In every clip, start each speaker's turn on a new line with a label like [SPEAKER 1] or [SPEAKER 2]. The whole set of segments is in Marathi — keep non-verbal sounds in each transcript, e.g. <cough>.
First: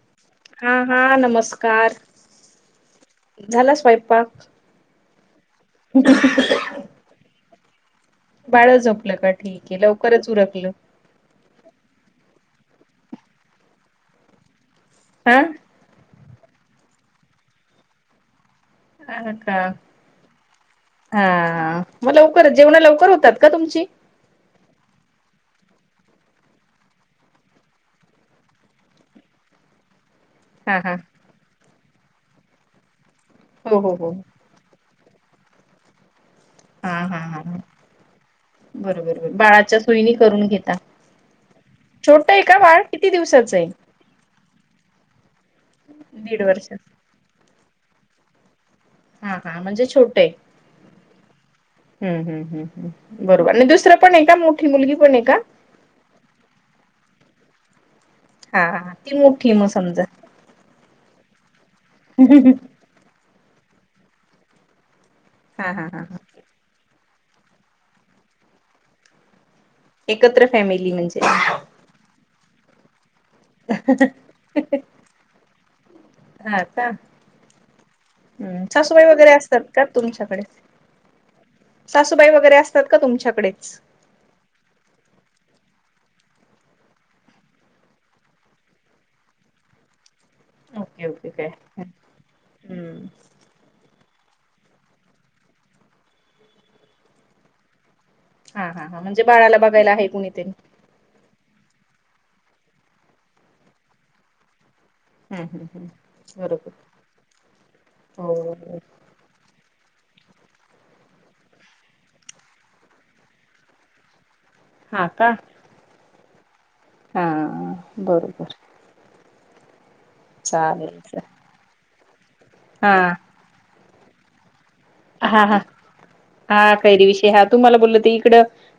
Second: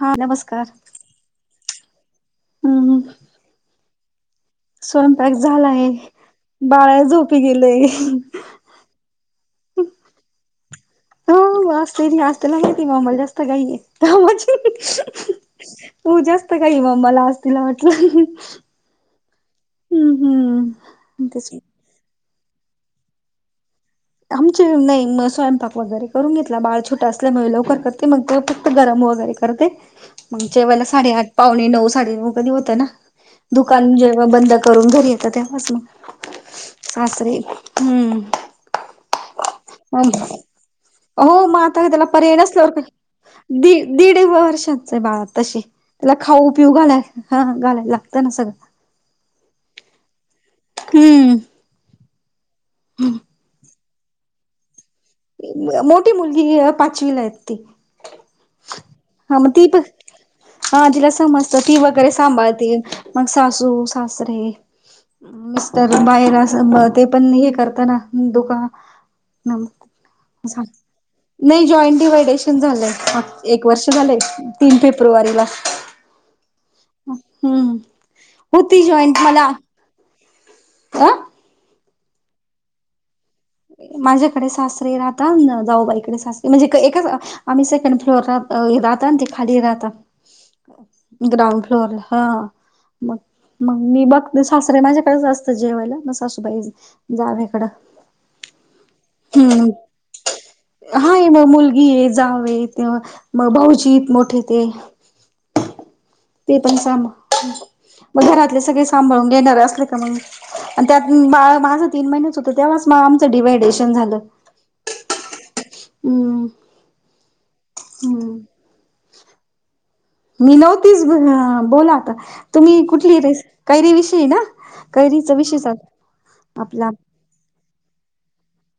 [SPEAKER 1] हा नमस्कार
[SPEAKER 2] हा हा नमस्कार
[SPEAKER 1] हम्म
[SPEAKER 2] झाला स्वयंपाक.
[SPEAKER 1] स्वयंपाक झालाय बाळं झोपी गेलेय.
[SPEAKER 2] बाळं झोपलं का ठीक आहे लवकरच उरकलं.
[SPEAKER 1] हो वाजतय असतेल हाय की म आम्हाला जास्त काही नाही कामाची.
[SPEAKER 2] हं
[SPEAKER 1] तू जास्त काही ममला अस तिला म्हटलं.
[SPEAKER 2] अ का हा
[SPEAKER 1] हम्म तेच
[SPEAKER 2] हा. म लवकर जेवण लवकर होतात का तुमची.
[SPEAKER 1] आमचे नाही मग स्वयंपाक वगैरे करून घेतला बाळ छोटा असल्यामुळे लवकर करते मग ते फक्त गरम वगैरे. करते मग
[SPEAKER 2] हा
[SPEAKER 1] जेवायला
[SPEAKER 2] हा
[SPEAKER 1] साडे आठ पावणे पाऊने नऊ साडे नऊ कधी होतय ना.
[SPEAKER 2] हो हो
[SPEAKER 1] दुकान
[SPEAKER 2] हो
[SPEAKER 1] जेव्हा बंद करून घरी येतं तेव्हाच मग
[SPEAKER 2] हा हा
[SPEAKER 1] सासरे
[SPEAKER 2] हा
[SPEAKER 1] हम्म.
[SPEAKER 2] बरोबर बर बाळा. च्या सोयींनी करून घेता
[SPEAKER 1] हो मग आता त्याला
[SPEAKER 2] छोटं
[SPEAKER 1] पर्याय
[SPEAKER 2] हे का
[SPEAKER 1] नसल्यावर
[SPEAKER 2] बाळ
[SPEAKER 1] काय
[SPEAKER 2] किती दिवसाचं आहे.
[SPEAKER 1] दी दीड वर्षाच आहे बाळ तशी त्याला
[SPEAKER 2] दीड
[SPEAKER 1] खाऊ
[SPEAKER 2] वर्ष
[SPEAKER 1] पिऊ घालाय हं घालायला लागतं ना सगळं.
[SPEAKER 2] हा हा म्हणजे छोटे आहे.
[SPEAKER 1] हम्म.
[SPEAKER 2] हम् हम् हम् बरोबर आणि दुसरं पण आहे का मोठी मुलगी पण आहे का.
[SPEAKER 1] मोठी मुलगी ही पाचवीला आहेत ती.
[SPEAKER 2] हा हा ती मोठी म समजा.
[SPEAKER 1] हा तिला समजत ती वगैरे सांभाळती
[SPEAKER 2] हा
[SPEAKER 1] मग सासू सासरे.
[SPEAKER 2] हा
[SPEAKER 1] मिस्टर
[SPEAKER 2] हा हा
[SPEAKER 1] बायर अस ते पण हे करता ना दुकान नाम.
[SPEAKER 2] एकत्र फॅमिली म्हणजे
[SPEAKER 1] नाही जॉईंट डिवायडेशन झालंय. एक वर्ष झालंय तीन फेब्रुवारीला.
[SPEAKER 2] हा का
[SPEAKER 1] हम्म
[SPEAKER 2] हम्म
[SPEAKER 1] होती
[SPEAKER 2] सासूबाई
[SPEAKER 1] जॉईंट
[SPEAKER 2] वगैरे
[SPEAKER 1] मला.
[SPEAKER 2] असतात का तुमच्याकडे.
[SPEAKER 1] अ
[SPEAKER 2] सासूबाई वगैरे असतात का तुमच्याकडेच.
[SPEAKER 1] माझ्याकडे सासरे राहता अन् जाऊबाईकडे सास म्हणजे अं एकच अं. आम्ही सेकंड फ्लोरला राहता ते खाली राहता
[SPEAKER 2] ओके ओके काय
[SPEAKER 1] ग्राउंड फ्लोअरला. हा
[SPEAKER 2] हम्म
[SPEAKER 1] मग मग मी बघते सासरे माझ्याकडेच असता जेवायला मग सासूबाई जावे कड.
[SPEAKER 2] हा हा हां म्हणजे बाळाला बघायला आहे कुणीतरी.
[SPEAKER 1] हाय मग मुलगी हे, जाव हे ते मग भाऊजी हेत मोठे ते.
[SPEAKER 2] हं हं हं.
[SPEAKER 1] ते पण साभा म मग घरातले
[SPEAKER 2] हो
[SPEAKER 1] सगळे सांभाळून घेणार असले का मग आणि त्यात बाळ माझं तीन महिण्याच होत तेव्हाच म आमचं डिव्हायडेशन झालं.
[SPEAKER 2] हा का.
[SPEAKER 1] हम्म.
[SPEAKER 2] हा
[SPEAKER 1] हम्म
[SPEAKER 2] बरोबर.
[SPEAKER 1] मी
[SPEAKER 2] चालेल
[SPEAKER 1] नव्हतीच
[SPEAKER 2] च
[SPEAKER 1] बोला आता तुम्ही
[SPEAKER 2] हा
[SPEAKER 1] कुठली रेसी काैरी विषयी ना? काैरीचा विषय चालू आपला.
[SPEAKER 2] ह्या तूम्हाला बोलल ते इकड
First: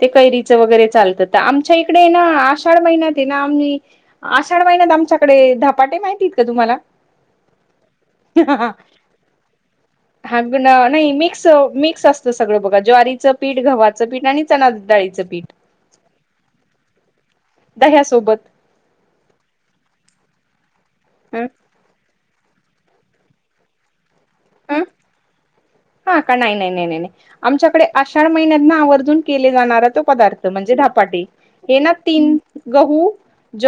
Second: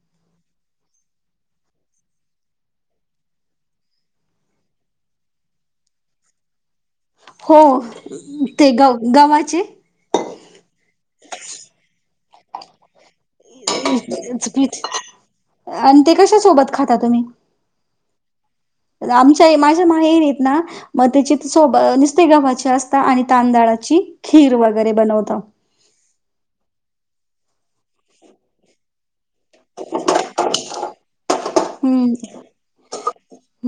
[SPEAKER 2] ते कैरीचं वगैरे चालतं त आमच्या इकडे ना आषाढ महिन्यात आहे ना आम्ही आषाढ महिन्यात आमच्याकडे धपाटे माहिती आहेत का तुम्हाला?
[SPEAKER 1] हो ते गव गव्हाचे.
[SPEAKER 2] हाग ना नाही मिक्स, मिक्स असतं सगळं बघा ज्वारी च पीठ, गव्हाचं पीठ आणि चणा डाळीचं पीठ,
[SPEAKER 1] आणि ते कशा सोबत खाता तुम्ही
[SPEAKER 2] दह्यासोबत.
[SPEAKER 1] आमच्या माझ्या माहेरी आहेत ना मग त्याची
[SPEAKER 2] अ
[SPEAKER 1] सोब अं नुसते गव्हाचे असता आणि तांदळाची खीर वगैरे बनवता.
[SPEAKER 2] हा का नाही, नाही, नाही, नाही, नाही आमच्याकडे आषाढ महिन्यात ना आवर्जून केले जाणार तो पदार्थ म्हणजे धपाटे हे ना
[SPEAKER 1] हम्म
[SPEAKER 2] तीन गहू,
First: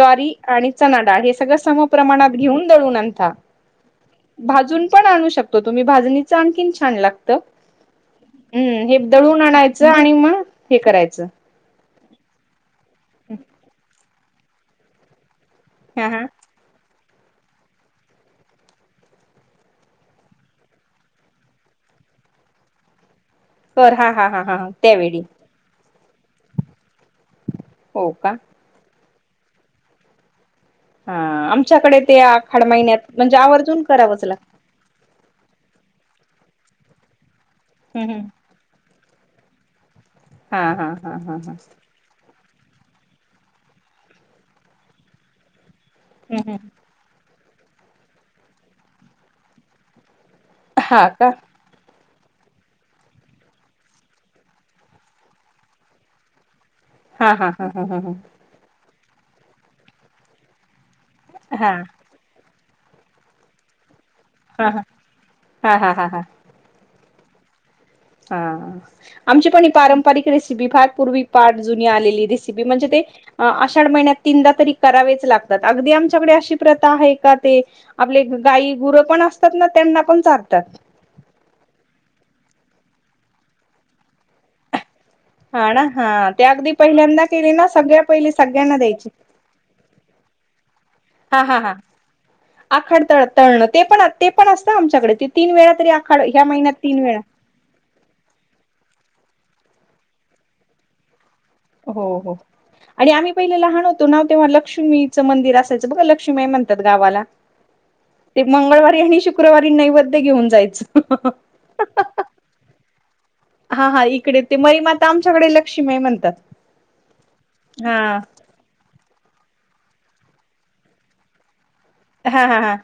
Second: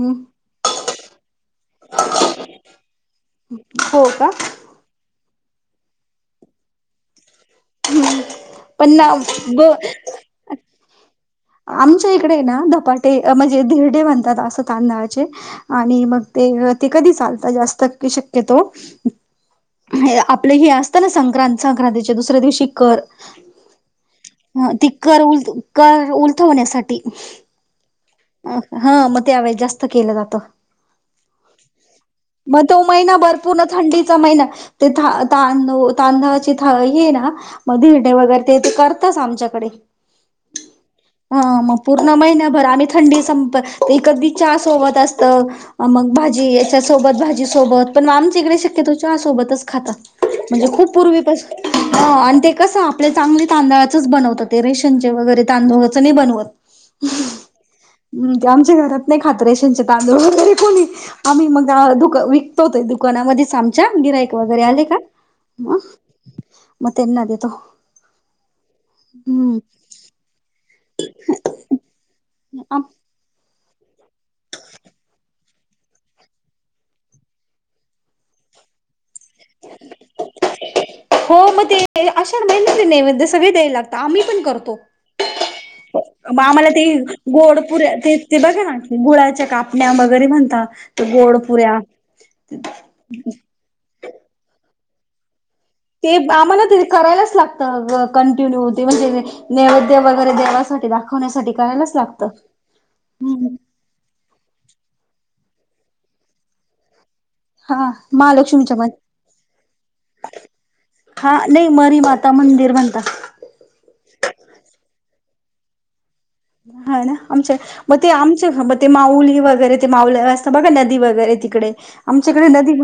[SPEAKER 1] हम्
[SPEAKER 2] आणि चनाडाळ हे सगळं सम प्रमाणात घेऊन दळुणत
[SPEAKER 1] हो का
[SPEAKER 2] भाजून पण आणू शक तुम्ही भाजणी आणखीन छान लागत. हम्म
[SPEAKER 1] पण
[SPEAKER 2] हे
[SPEAKER 1] ना
[SPEAKER 2] दळून
[SPEAKER 1] ब
[SPEAKER 2] आणायचं आणि मग हे करायचं.
[SPEAKER 1] आमच्या इकडे ना धपाटे म्हणजे धिरडे म्हणतात असं तांदळाचे आणि
[SPEAKER 2] हा
[SPEAKER 1] मग
[SPEAKER 2] हा
[SPEAKER 1] ते ते कधी चालतात जास्त शक्यतो. आपलं हे असत ना संक्रां संक्रांतीचे दुसऱ्या दिवशी कर
[SPEAKER 2] कर हा हा हा हा
[SPEAKER 1] अ ती
[SPEAKER 2] त्यावेळी
[SPEAKER 1] कर उल कर उलथवण्यासाठी.
[SPEAKER 2] हो का.
[SPEAKER 1] हा मग त्यावेळेस जास्त केलं जातं.
[SPEAKER 2] हा आमच्याकडे ते
[SPEAKER 1] म
[SPEAKER 2] आखाड
[SPEAKER 1] तो
[SPEAKER 2] महिन्यात
[SPEAKER 1] महिना भर
[SPEAKER 2] म्हणजे
[SPEAKER 1] पूर्ण
[SPEAKER 2] आवर्जून
[SPEAKER 1] थंडीचा
[SPEAKER 2] करावंच लागत.
[SPEAKER 1] महिना. तेथ तांदू तांदळाचे था ना हे आहेना म धिरडे वगैरे ते तर करतास आमच्याकडे
[SPEAKER 2] हा हा हा हा
[SPEAKER 1] ह
[SPEAKER 2] हा.
[SPEAKER 1] मग पूर्ण महिन्याभर आम्ही थंडी संप एकदी चहा सोबत असत मग
[SPEAKER 2] हम्म
[SPEAKER 1] भाजी
[SPEAKER 2] हम्म.
[SPEAKER 1] याच्या सोबत भाजी सोबत पण आमच्या इकडे शक्यतो चहा सोबतच खातात म्हणजे खूप पूर्वी
[SPEAKER 2] ह <unintelligible>
[SPEAKER 1] ह आणि ते कसं आपले चांगले तांदळाचच बनवतात ते रेशनचे वगैरे तांदुळाचं नाही बनवत.
[SPEAKER 2] हा हा हा हा हा हा.
[SPEAKER 1] आमच्या घरात नाही खात रेशंचे तांदूळ वगैरे कोणी आम्ही मग
[SPEAKER 2] हा हा
[SPEAKER 1] त्या दुका दुकानामध्ये सामच्या गिराईक वगैरे
[SPEAKER 2] हा
[SPEAKER 1] आले का म
[SPEAKER 2] हा हा हा
[SPEAKER 1] मग त्यांना देेतो.
[SPEAKER 2] हा आमची पण पारंपरिक रेसिपी फार पूर्वी पाठ जुनी आलेली रेसिपी म्हणजे ते आषाढ महिन्यात तीनदा तरी करावेच लागतात अगदी आमच्याकडे अशी प्रथा आहे का ते आपले गायी गुरं पण असतात ना त्यांना पण चारतात.
[SPEAKER 1] हो मग ते अशाळ महिण्याचे नेवैद्य सगळे द्यायला लागत आम्ही पण करतो.
[SPEAKER 2] हा ना हा
[SPEAKER 1] आम्हाला
[SPEAKER 2] अगदी
[SPEAKER 1] ते
[SPEAKER 2] पहिल्यांदा केले
[SPEAKER 1] गोड
[SPEAKER 2] ना
[SPEAKER 1] पुऱ्या,
[SPEAKER 2] सगळ्या
[SPEAKER 1] ते
[SPEAKER 2] पहिले
[SPEAKER 1] -ते बघा ना
[SPEAKER 2] सगळ्यांना द्यायचे
[SPEAKER 1] गुळाच्या का <unintelligible> म्हणता ते गोड
[SPEAKER 2] हा हा हा
[SPEAKER 1] पुऱ्या
[SPEAKER 2] आखाड तळ- तळण ते पण -ते पण असत आमच्याकडे ते तीन वेळा तरी
[SPEAKER 1] ते
[SPEAKER 2] आखाड
[SPEAKER 1] ब
[SPEAKER 2] ह्या
[SPEAKER 1] आम्हाला
[SPEAKER 2] महिन्यात
[SPEAKER 1] ते
[SPEAKER 2] तीन वेळा
[SPEAKER 1] करायलाच लागत. <unintelligible> कंटिन्यू <unintelligible> नैवेद्य वगैरे देवासाठी खवण्यासाठी करायलाच लागत. हम्म.
[SPEAKER 2] तो नाव तेव्हा लक्ष्मीचं मंदिर असायच बघा, लक्ष्मी हाय म्हणत्यात गावाला.
[SPEAKER 1] हा
[SPEAKER 2] ते
[SPEAKER 1] महालक्ष्मीच्या मन
[SPEAKER 2] मंगळवारी आणि शुक्रवारी नैवेद्य घेऊन जायचं
[SPEAKER 1] हा. नाही मरी माता मंदिर म्हन <unintelligible>
[SPEAKER 2] हा हा इकडे ते मईमाता आमच्याकडे ते लक्ष्मी आहे म्हणतात.
[SPEAKER 1] हा ना? आमचे
[SPEAKER 2] हा
[SPEAKER 1] मग ते आम ते माऊली वगैरे ते माऊला असत बघा नदी वगैरे. तिकडे
[SPEAKER 2] हा
[SPEAKER 1] आमच्याकडे
[SPEAKER 2] हा हा
[SPEAKER 1] नदी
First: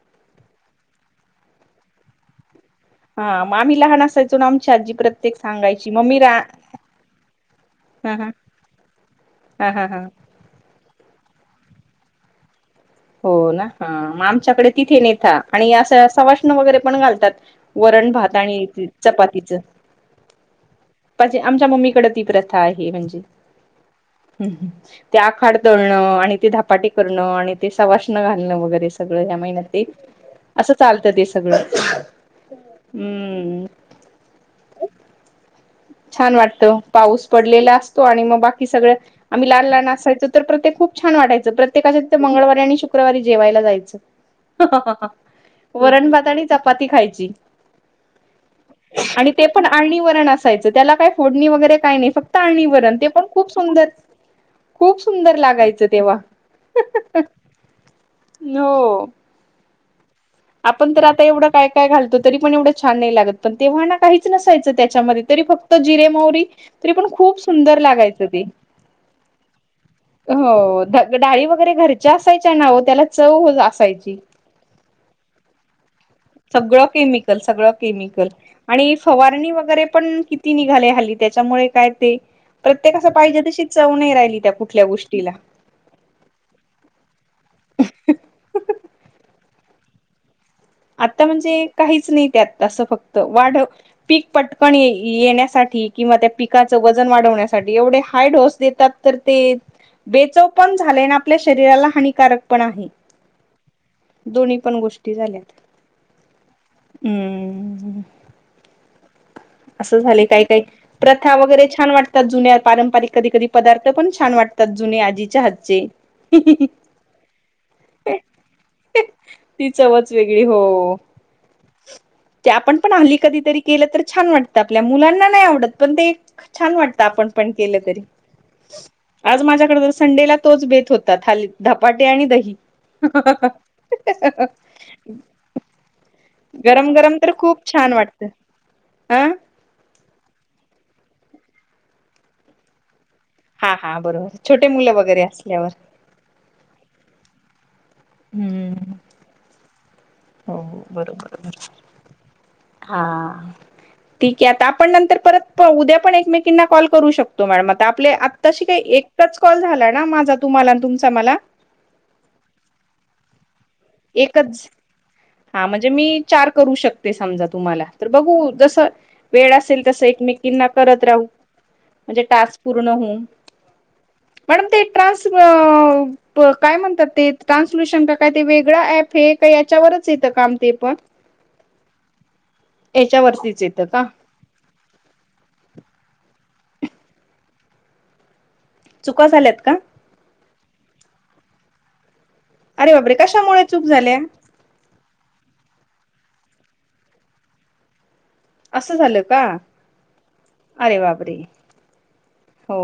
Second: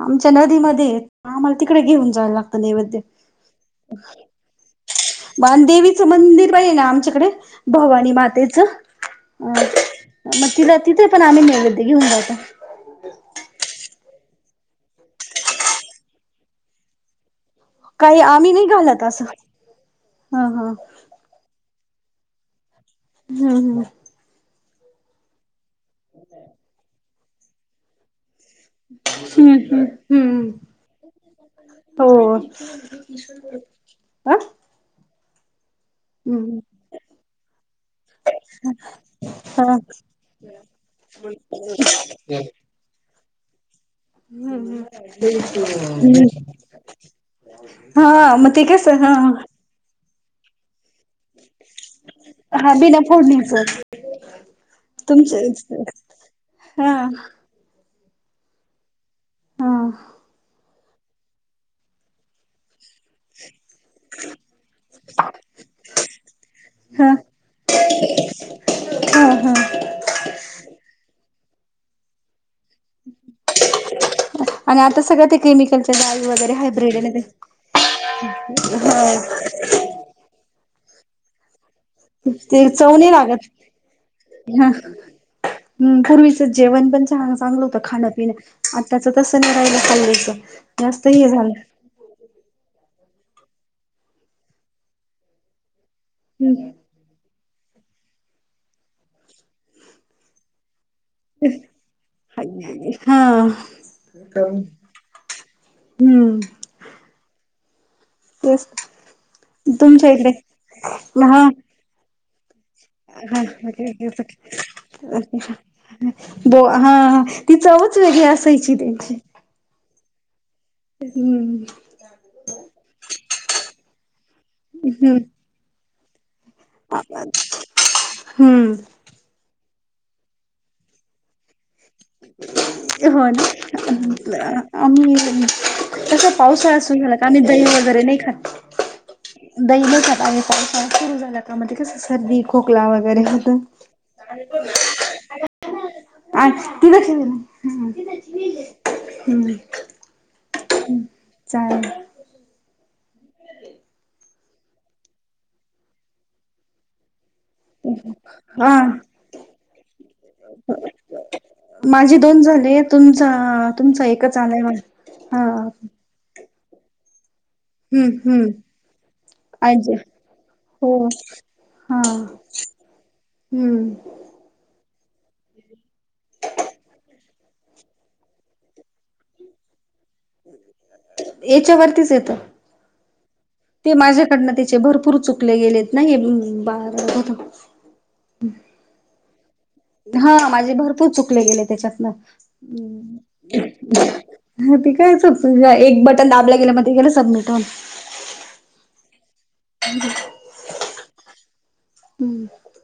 [SPEAKER 1] आमच्या नदीमध्ये <unintelligible> आम्हाला तिकडे घेऊन जायला लागतं नैवेद्य.
[SPEAKER 2] हा मग आम्ही लहान असायचो ना आमची आजी प्रत्येक सांगायची
[SPEAKER 1] बानदेवीचं
[SPEAKER 2] मम्मी रा
[SPEAKER 1] मंदिर पण ना आमच्याकडे भवानी
[SPEAKER 2] हा हा
[SPEAKER 1] मातेच. अ
[SPEAKER 2] हा हा हा
[SPEAKER 1] म तिला तिथे पण आम्ही नैवेद्य घेऊन जातो.
[SPEAKER 2] हो ना? ह म आमच्याकडे तिथे नेता आणि असं सवाष्ण वगैरे पण घालतात.
[SPEAKER 1] काही
[SPEAKER 2] वरण-भात
[SPEAKER 1] आम्ही
[SPEAKER 2] आणि
[SPEAKER 1] नाही घालत असं
[SPEAKER 2] चपातीच
[SPEAKER 1] ह ह
[SPEAKER 2] <unintelligible> आमच्या मम्मीकडे ती प्रथा आहे. म्हणजे
[SPEAKER 1] हम् हम.
[SPEAKER 2] हम हम. ते आखाड तळणं आणि ते धपाटी करणं आणि सवाश्ण्य घालणं, वगैरे सगळं या
[SPEAKER 1] हम्म
[SPEAKER 2] महिन्यात
[SPEAKER 1] हम्म
[SPEAKER 2] ते
[SPEAKER 1] हम्म हम्म
[SPEAKER 2] असं चालत ते सगळं.
[SPEAKER 1] हो
[SPEAKER 2] हम्म.
[SPEAKER 1] <inaudible>
[SPEAKER 2] छान
[SPEAKER 1] हम्म
[SPEAKER 2] वाटतं. पाऊस पडलेला असतो आणि मग बाकी सगळ आम्ही लान
[SPEAKER 1] हा
[SPEAKER 2] लान असायचो तर प्रत्ये खुप छान वाटाचं. प्रतेकाच्या तीत मंगळवारी आणि शू क्रवारी जेवायला जायचं.
[SPEAKER 1] हम्म
[SPEAKER 2] वरणभात आणि चपाती खायची.
[SPEAKER 1] हा मग ते कस हा
[SPEAKER 2] आणि ते पण आळणी वरण अस सायच. त्याला काय फोडणी वगैरे काही नाही. फक्त आळनी
[SPEAKER 1] हा
[SPEAKER 2] वरण.
[SPEAKER 1] बिना
[SPEAKER 2] ते पण खूप
[SPEAKER 1] फोडणीच
[SPEAKER 2] सुंदर खूप सुंदर
[SPEAKER 1] तुमचं
[SPEAKER 2] लागायचं तेव्हा.
[SPEAKER 1] हा
[SPEAKER 2] हो.
[SPEAKER 1] हा.
[SPEAKER 2] आपण तर आता एवढं काय -काय घालतो तरीपण एवढ छान नाही लागत. पण, तेव्हा ना काहीच नसायचं त्याच्यामध्ये तरी फक्त जिरे, मोहरी तरी पण
[SPEAKER 1] हा
[SPEAKER 2] खूप सुंदर लागायचं ते.
[SPEAKER 1] हा हा
[SPEAKER 2] हो ध डाळी वगैरे घरच्या असायच्या ना ओ. त्याला चव असायची.
[SPEAKER 1] आणि आता सगळ ते केमिकल
[SPEAKER 2] सगळं केमिकल, सगळं केमिकल आणि
[SPEAKER 1] हा
[SPEAKER 2] फवारणी वगैरे पण किती निघाले हल्ली त्याच्यामुळे काय ते
[SPEAKER 1] ते
[SPEAKER 2] प्रत्येक
[SPEAKER 1] चव नाही
[SPEAKER 2] असं पाहिजे
[SPEAKER 1] लागत
[SPEAKER 2] तशी चव नाही राहिली त्या कुठल्या गोष्टीला.
[SPEAKER 1] हम. <unintelligible> जेवण पण चांगलं होतं खाणपिणं आत्ताच तसं नाही राहिलं हल्लीच.
[SPEAKER 2] आता म्हणजे काहीच नाही त्यात असं. फक्त वाढ पीक पटकन ये येण्यासाठी किंवा त्या
[SPEAKER 1] हम्म
[SPEAKER 2] पिकाच वज जन वाढवण्या साठी येवढे हाय ढोस देतात. तर ते बेचव पण झालय ना आपल्या शरीराला हानिकारक पण आहे.
[SPEAKER 1] हा
[SPEAKER 2] दोन्ही पण गोष्टी झाल्यात.
[SPEAKER 1] हम्म.
[SPEAKER 2] हम्म.
[SPEAKER 1] तेच
[SPEAKER 2] असं
[SPEAKER 1] तुमच्या
[SPEAKER 2] झालय
[SPEAKER 1] इकडे
[SPEAKER 2] काय -काय, प्रथा
[SPEAKER 1] हा
[SPEAKER 2] वगैरे छान वाटतात जुन्या पारंपरिक कधी
[SPEAKER 1] हा
[SPEAKER 2] कधी पदार्थ पण छान वाटतात. जुने आजीच्या हातचे.
[SPEAKER 1] बो हा ती चवच वेगळी असायची त्यांची.
[SPEAKER 2] ती चवच वेगळी हो,
[SPEAKER 1] हम्म
[SPEAKER 2] ते आपण पण आनली कधीतरी केलं तर छान वाटतं, आपल्या
[SPEAKER 1] हम्म
[SPEAKER 2] मुलांना नाही आवडत पण ते छान वाटत आपण पण केलं तरी.
[SPEAKER 1] हम्म
[SPEAKER 2] आज माझ्याकडे तर संडेला तोच बेत होता, था धपाटे आणि दही.
[SPEAKER 1] न आम्ही <unintelligible> तस पावसाळा
[SPEAKER 2] गरम
[SPEAKER 1] सुरू झाला
[SPEAKER 2] गरम
[SPEAKER 1] का,
[SPEAKER 2] तर
[SPEAKER 1] आम्ही दही
[SPEAKER 2] खूप छान
[SPEAKER 1] वगैरे नाही
[SPEAKER 2] वाटतं
[SPEAKER 1] खात.
[SPEAKER 2] अ
[SPEAKER 1] दही नहीं खात आम्ही पावसाळा सूरू झाला का मग कस ते सर्दी, खोकला वगैरे
[SPEAKER 2] हा हा बरोबर, छोटे मुलं वगैरे असल्यावर
[SPEAKER 1] अ त लशी दिलं <unintelligible>
[SPEAKER 2] हम्म.
[SPEAKER 1] हम्म.
[SPEAKER 2] हो बरोबर, हा. ठीक आहे, आता आपण नंतर परत उद्या पण एकमेकींना कॉल करू शकतो. हो मॅडम आता आपले, आत्ताशी
[SPEAKER 1] हा
[SPEAKER 2] काही एकच कॉल झाला ना माझा तुम्हाला तुमचा मला?
[SPEAKER 1] माझी दोन झाले, तुमचा आ तुमचा एकच आलंय मला.
[SPEAKER 2] हा म्हणजे मी चार करू शक ते समजा तुम्हाला, तर बघू
[SPEAKER 1] हम्म
[SPEAKER 2] जस वेळ असेल
[SPEAKER 1] आजे
[SPEAKER 2] तसं एकमेकींना
[SPEAKER 1] हो
[SPEAKER 2] करत राहू
[SPEAKER 1] हा
[SPEAKER 2] म्हणजे टास्क पूर्ण होऊन.
[SPEAKER 1] हम्म.
[SPEAKER 2] मॅडम ते ट्रान्स्क्रब काय म्हणतात ते? ट्रान्सल्युशन का काय ते वेग ळ ऍप आहे का याच्यावर च येत काम ते पण,
[SPEAKER 1] याच्यावरतीच येतं
[SPEAKER 2] याच्या वरतीच येतं का?
[SPEAKER 1] कडन तिचे भरपूर चुकले गेलेत ना हे ब
[SPEAKER 2] चुका झाल्यात का?
[SPEAKER 1] हा माझे भरपूर चुकले गेले त्याच्यातनं.
[SPEAKER 2] अरे बापरे कशामुळे चूक झाल्या?
[SPEAKER 1] ह ते काय चुक एक बटन दाबलं गेलं, मग ते गेलं सबमिट होऊन.
[SPEAKER 2] असं झालं का? अरे बाप रे
[SPEAKER 1] होऊन
[SPEAKER 2] हो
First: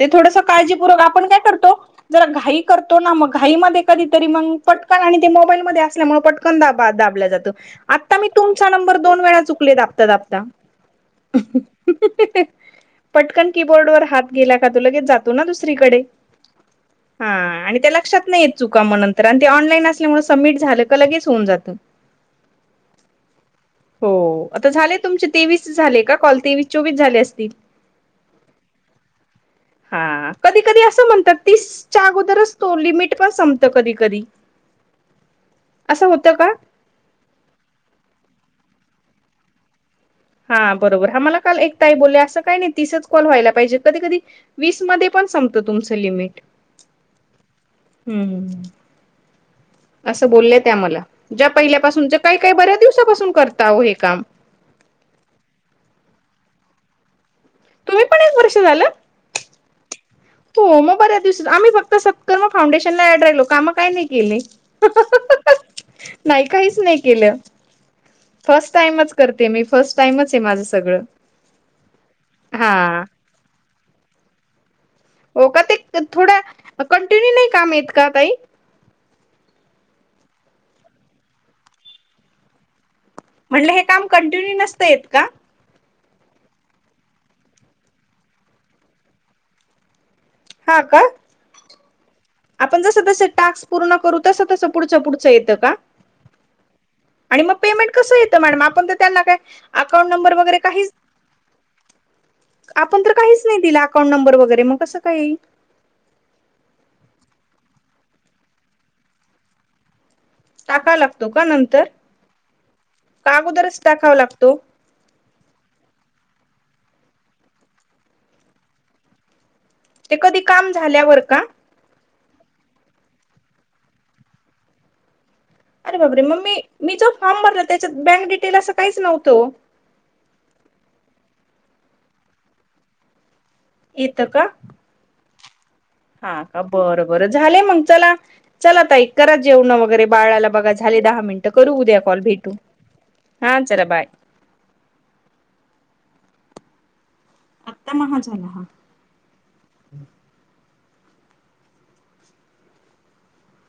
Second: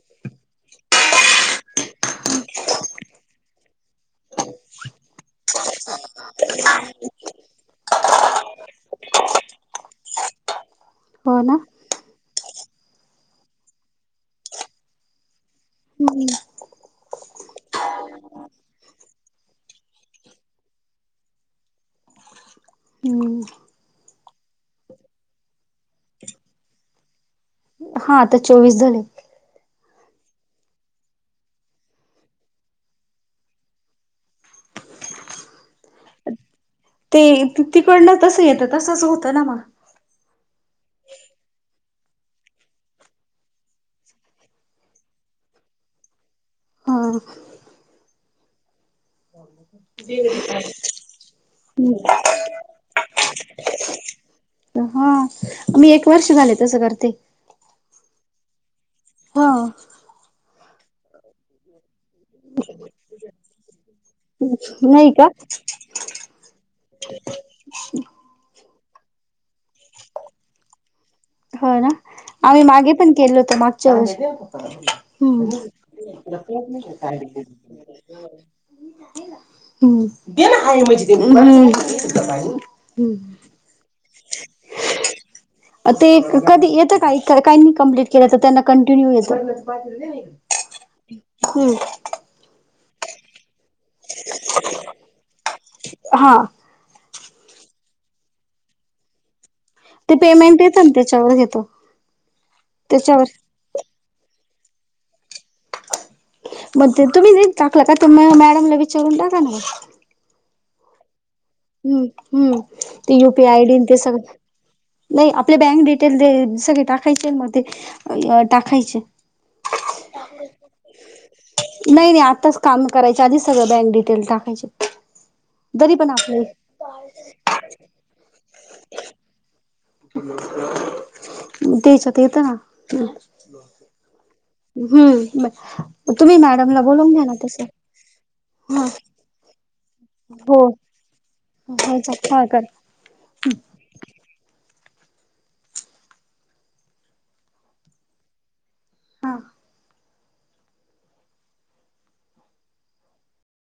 [SPEAKER 2] ते थोडंसं काळजीपूर्वक, आपण काय करतो जरा घाई करतो ना मग, घाई मध्ये कधीतरी मग पटकन आणि ते मोबाईल मध्ये असल्यामुळे पट कण, दाबाद दाबल जातं, आता मी तुमचा नंबर दोन वेळा चुकले दाबता दाबता.
[SPEAKER 1] हो ना
[SPEAKER 2] पटकन कीबोर्ड वर हात गेला का तो लगेच जातोना दुसरीकडे. हं आणि ते लक्षात नाहीयेत चुका म नंतर आणि ते ऑनलाईन असल्यामुळे सबमिट झालं, का लगेच होऊन जात. <inaudible>
[SPEAKER 1] हम्.
[SPEAKER 2] हो आता, झाले तुमचे तेवीस झाले, का कॉल तेवीस- चोवीस झाले असतील.
[SPEAKER 1] हा आता चोवीस झाले.
[SPEAKER 2] हा. कधी कधी असं म्हणतात, तीस च्या अगोदरच तो लिमट पण संपत कधी कधी. असं होतं का?
[SPEAKER 1] ते तिकडन तसं येतं तसंच होतं ना मग.
[SPEAKER 2] हा बरोबर, हा मला काल एक ताई बोलल्या असं काही नाही तिसच कॉल व्हायला पाहिजे कधी कधी वीस मध्ये पण संपतो तुमचं लिमिट.
[SPEAKER 1] हां.
[SPEAKER 2] हम्मम.
[SPEAKER 1] हो <inaudible>
[SPEAKER 2] असं बोललंय त्या मला, ज्या पहिल्यापासूनच काही काही बऱ्याच दिवसापासून करताहो हे काम.
[SPEAKER 1] हो, मी एक वर्ष झाले तसं करते.
[SPEAKER 2] तुम्ही पण एक वर्ष झालं?
[SPEAKER 1] हा
[SPEAKER 2] हो मग बऱ्या दिवसात, आम्ही फक्त स करमा फाउंडेशन ला ऍड राहिलो, कामं काय नाही केले.
[SPEAKER 1] नाही का
[SPEAKER 2] नाही काहीच नाही केलं. फर्स्ट टाइमच करते मी. फर्स्ट टाइमच आहे माझं सगळं.
[SPEAKER 1] हो ना, आम्ही मागे
[SPEAKER 2] हा
[SPEAKER 1] पण केलं होतं मागच्या वषी
[SPEAKER 2] हो का ते, थोडा कंटिन्यू नाही काम येत का काय?
[SPEAKER 1] हम्म, घे ना हाय म्हणजे ते <unintelligible>
[SPEAKER 2] म्हटलं हे काम कंटिन्यू नसतं येत का?
[SPEAKER 1] ते कधी येतं काय काहींनी कम्प्लीट केलं, तर त्यांना कंटिन्यू येतं.
[SPEAKER 2] हा का?
[SPEAKER 1] हम्म
[SPEAKER 2] आपण जसं जसं टाक्स पूर्ण करू, तसं तसं पुढच्या पुढचं येतं का?
[SPEAKER 1] हा
[SPEAKER 2] आणि मगं पेमेंट कसं येतं मॅडम, आपण तर त्यांना काय अकाउंट
[SPEAKER 1] ते
[SPEAKER 2] नंबर वगैरे
[SPEAKER 1] पेमेंट येतं ना
[SPEAKER 2] काहीचं,
[SPEAKER 1] त्याच्यावर घेतो
[SPEAKER 2] आपण तर
[SPEAKER 1] त्याच्यावर
[SPEAKER 2] काहीच नाही दिलं अकाउंट नंबर वगैरे, मग कसं काय येईल?
[SPEAKER 1] मंग ते तुम्ही जे टाकलं का, ते मॅडमला विचारून टाका ना.
[SPEAKER 2] टाकाय लागतो का नंत
[SPEAKER 1] हम्म हम्म, ते युपीआयडी ते
[SPEAKER 2] टाकावा
[SPEAKER 1] सगळं
[SPEAKER 2] लागतो?
[SPEAKER 1] नाही आपले बँक डिटेल दे सगळे टाकायचे म ते टाकायचे.
[SPEAKER 2] ते कधी काम झाल्यावर का?
[SPEAKER 1] नाही नाही, आत्ताच काम करायच्या आधीच सगळं बँक डिटेल टाकायचे, तरी
[SPEAKER 2] अरे
[SPEAKER 1] पण
[SPEAKER 2] बापरे मग
[SPEAKER 1] आपलं
[SPEAKER 2] मी मी जो फॉर्म भरला त्याच्यात, बँक डिटेल असं काहीच नव्हतं हो?
[SPEAKER 1] त्याच्यात येतं ना.
[SPEAKER 2] येेतं का?
[SPEAKER 1] हम्म
[SPEAKER 2] हा
[SPEAKER 1] तुम्ही
[SPEAKER 2] का,
[SPEAKER 1] मॅडमला
[SPEAKER 2] बरं
[SPEAKER 1] बोलवून घ्या
[SPEAKER 2] बरं
[SPEAKER 1] ना
[SPEAKER 2] झाले
[SPEAKER 1] तसं
[SPEAKER 2] मग चला चला
[SPEAKER 1] हा
[SPEAKER 2] ताई, करा जेवणं वगैरे बाळाला
[SPEAKER 1] हो
[SPEAKER 2] बघा,
[SPEAKER 1] हो
[SPEAKER 2] झाले दहा मिनटं करू उद्या कॉल
[SPEAKER 1] चालेल हा
[SPEAKER 2] भेटू.
[SPEAKER 1] कर
[SPEAKER 2] हा चला बाय. आता महा झाला हा.
[SPEAKER 1] हा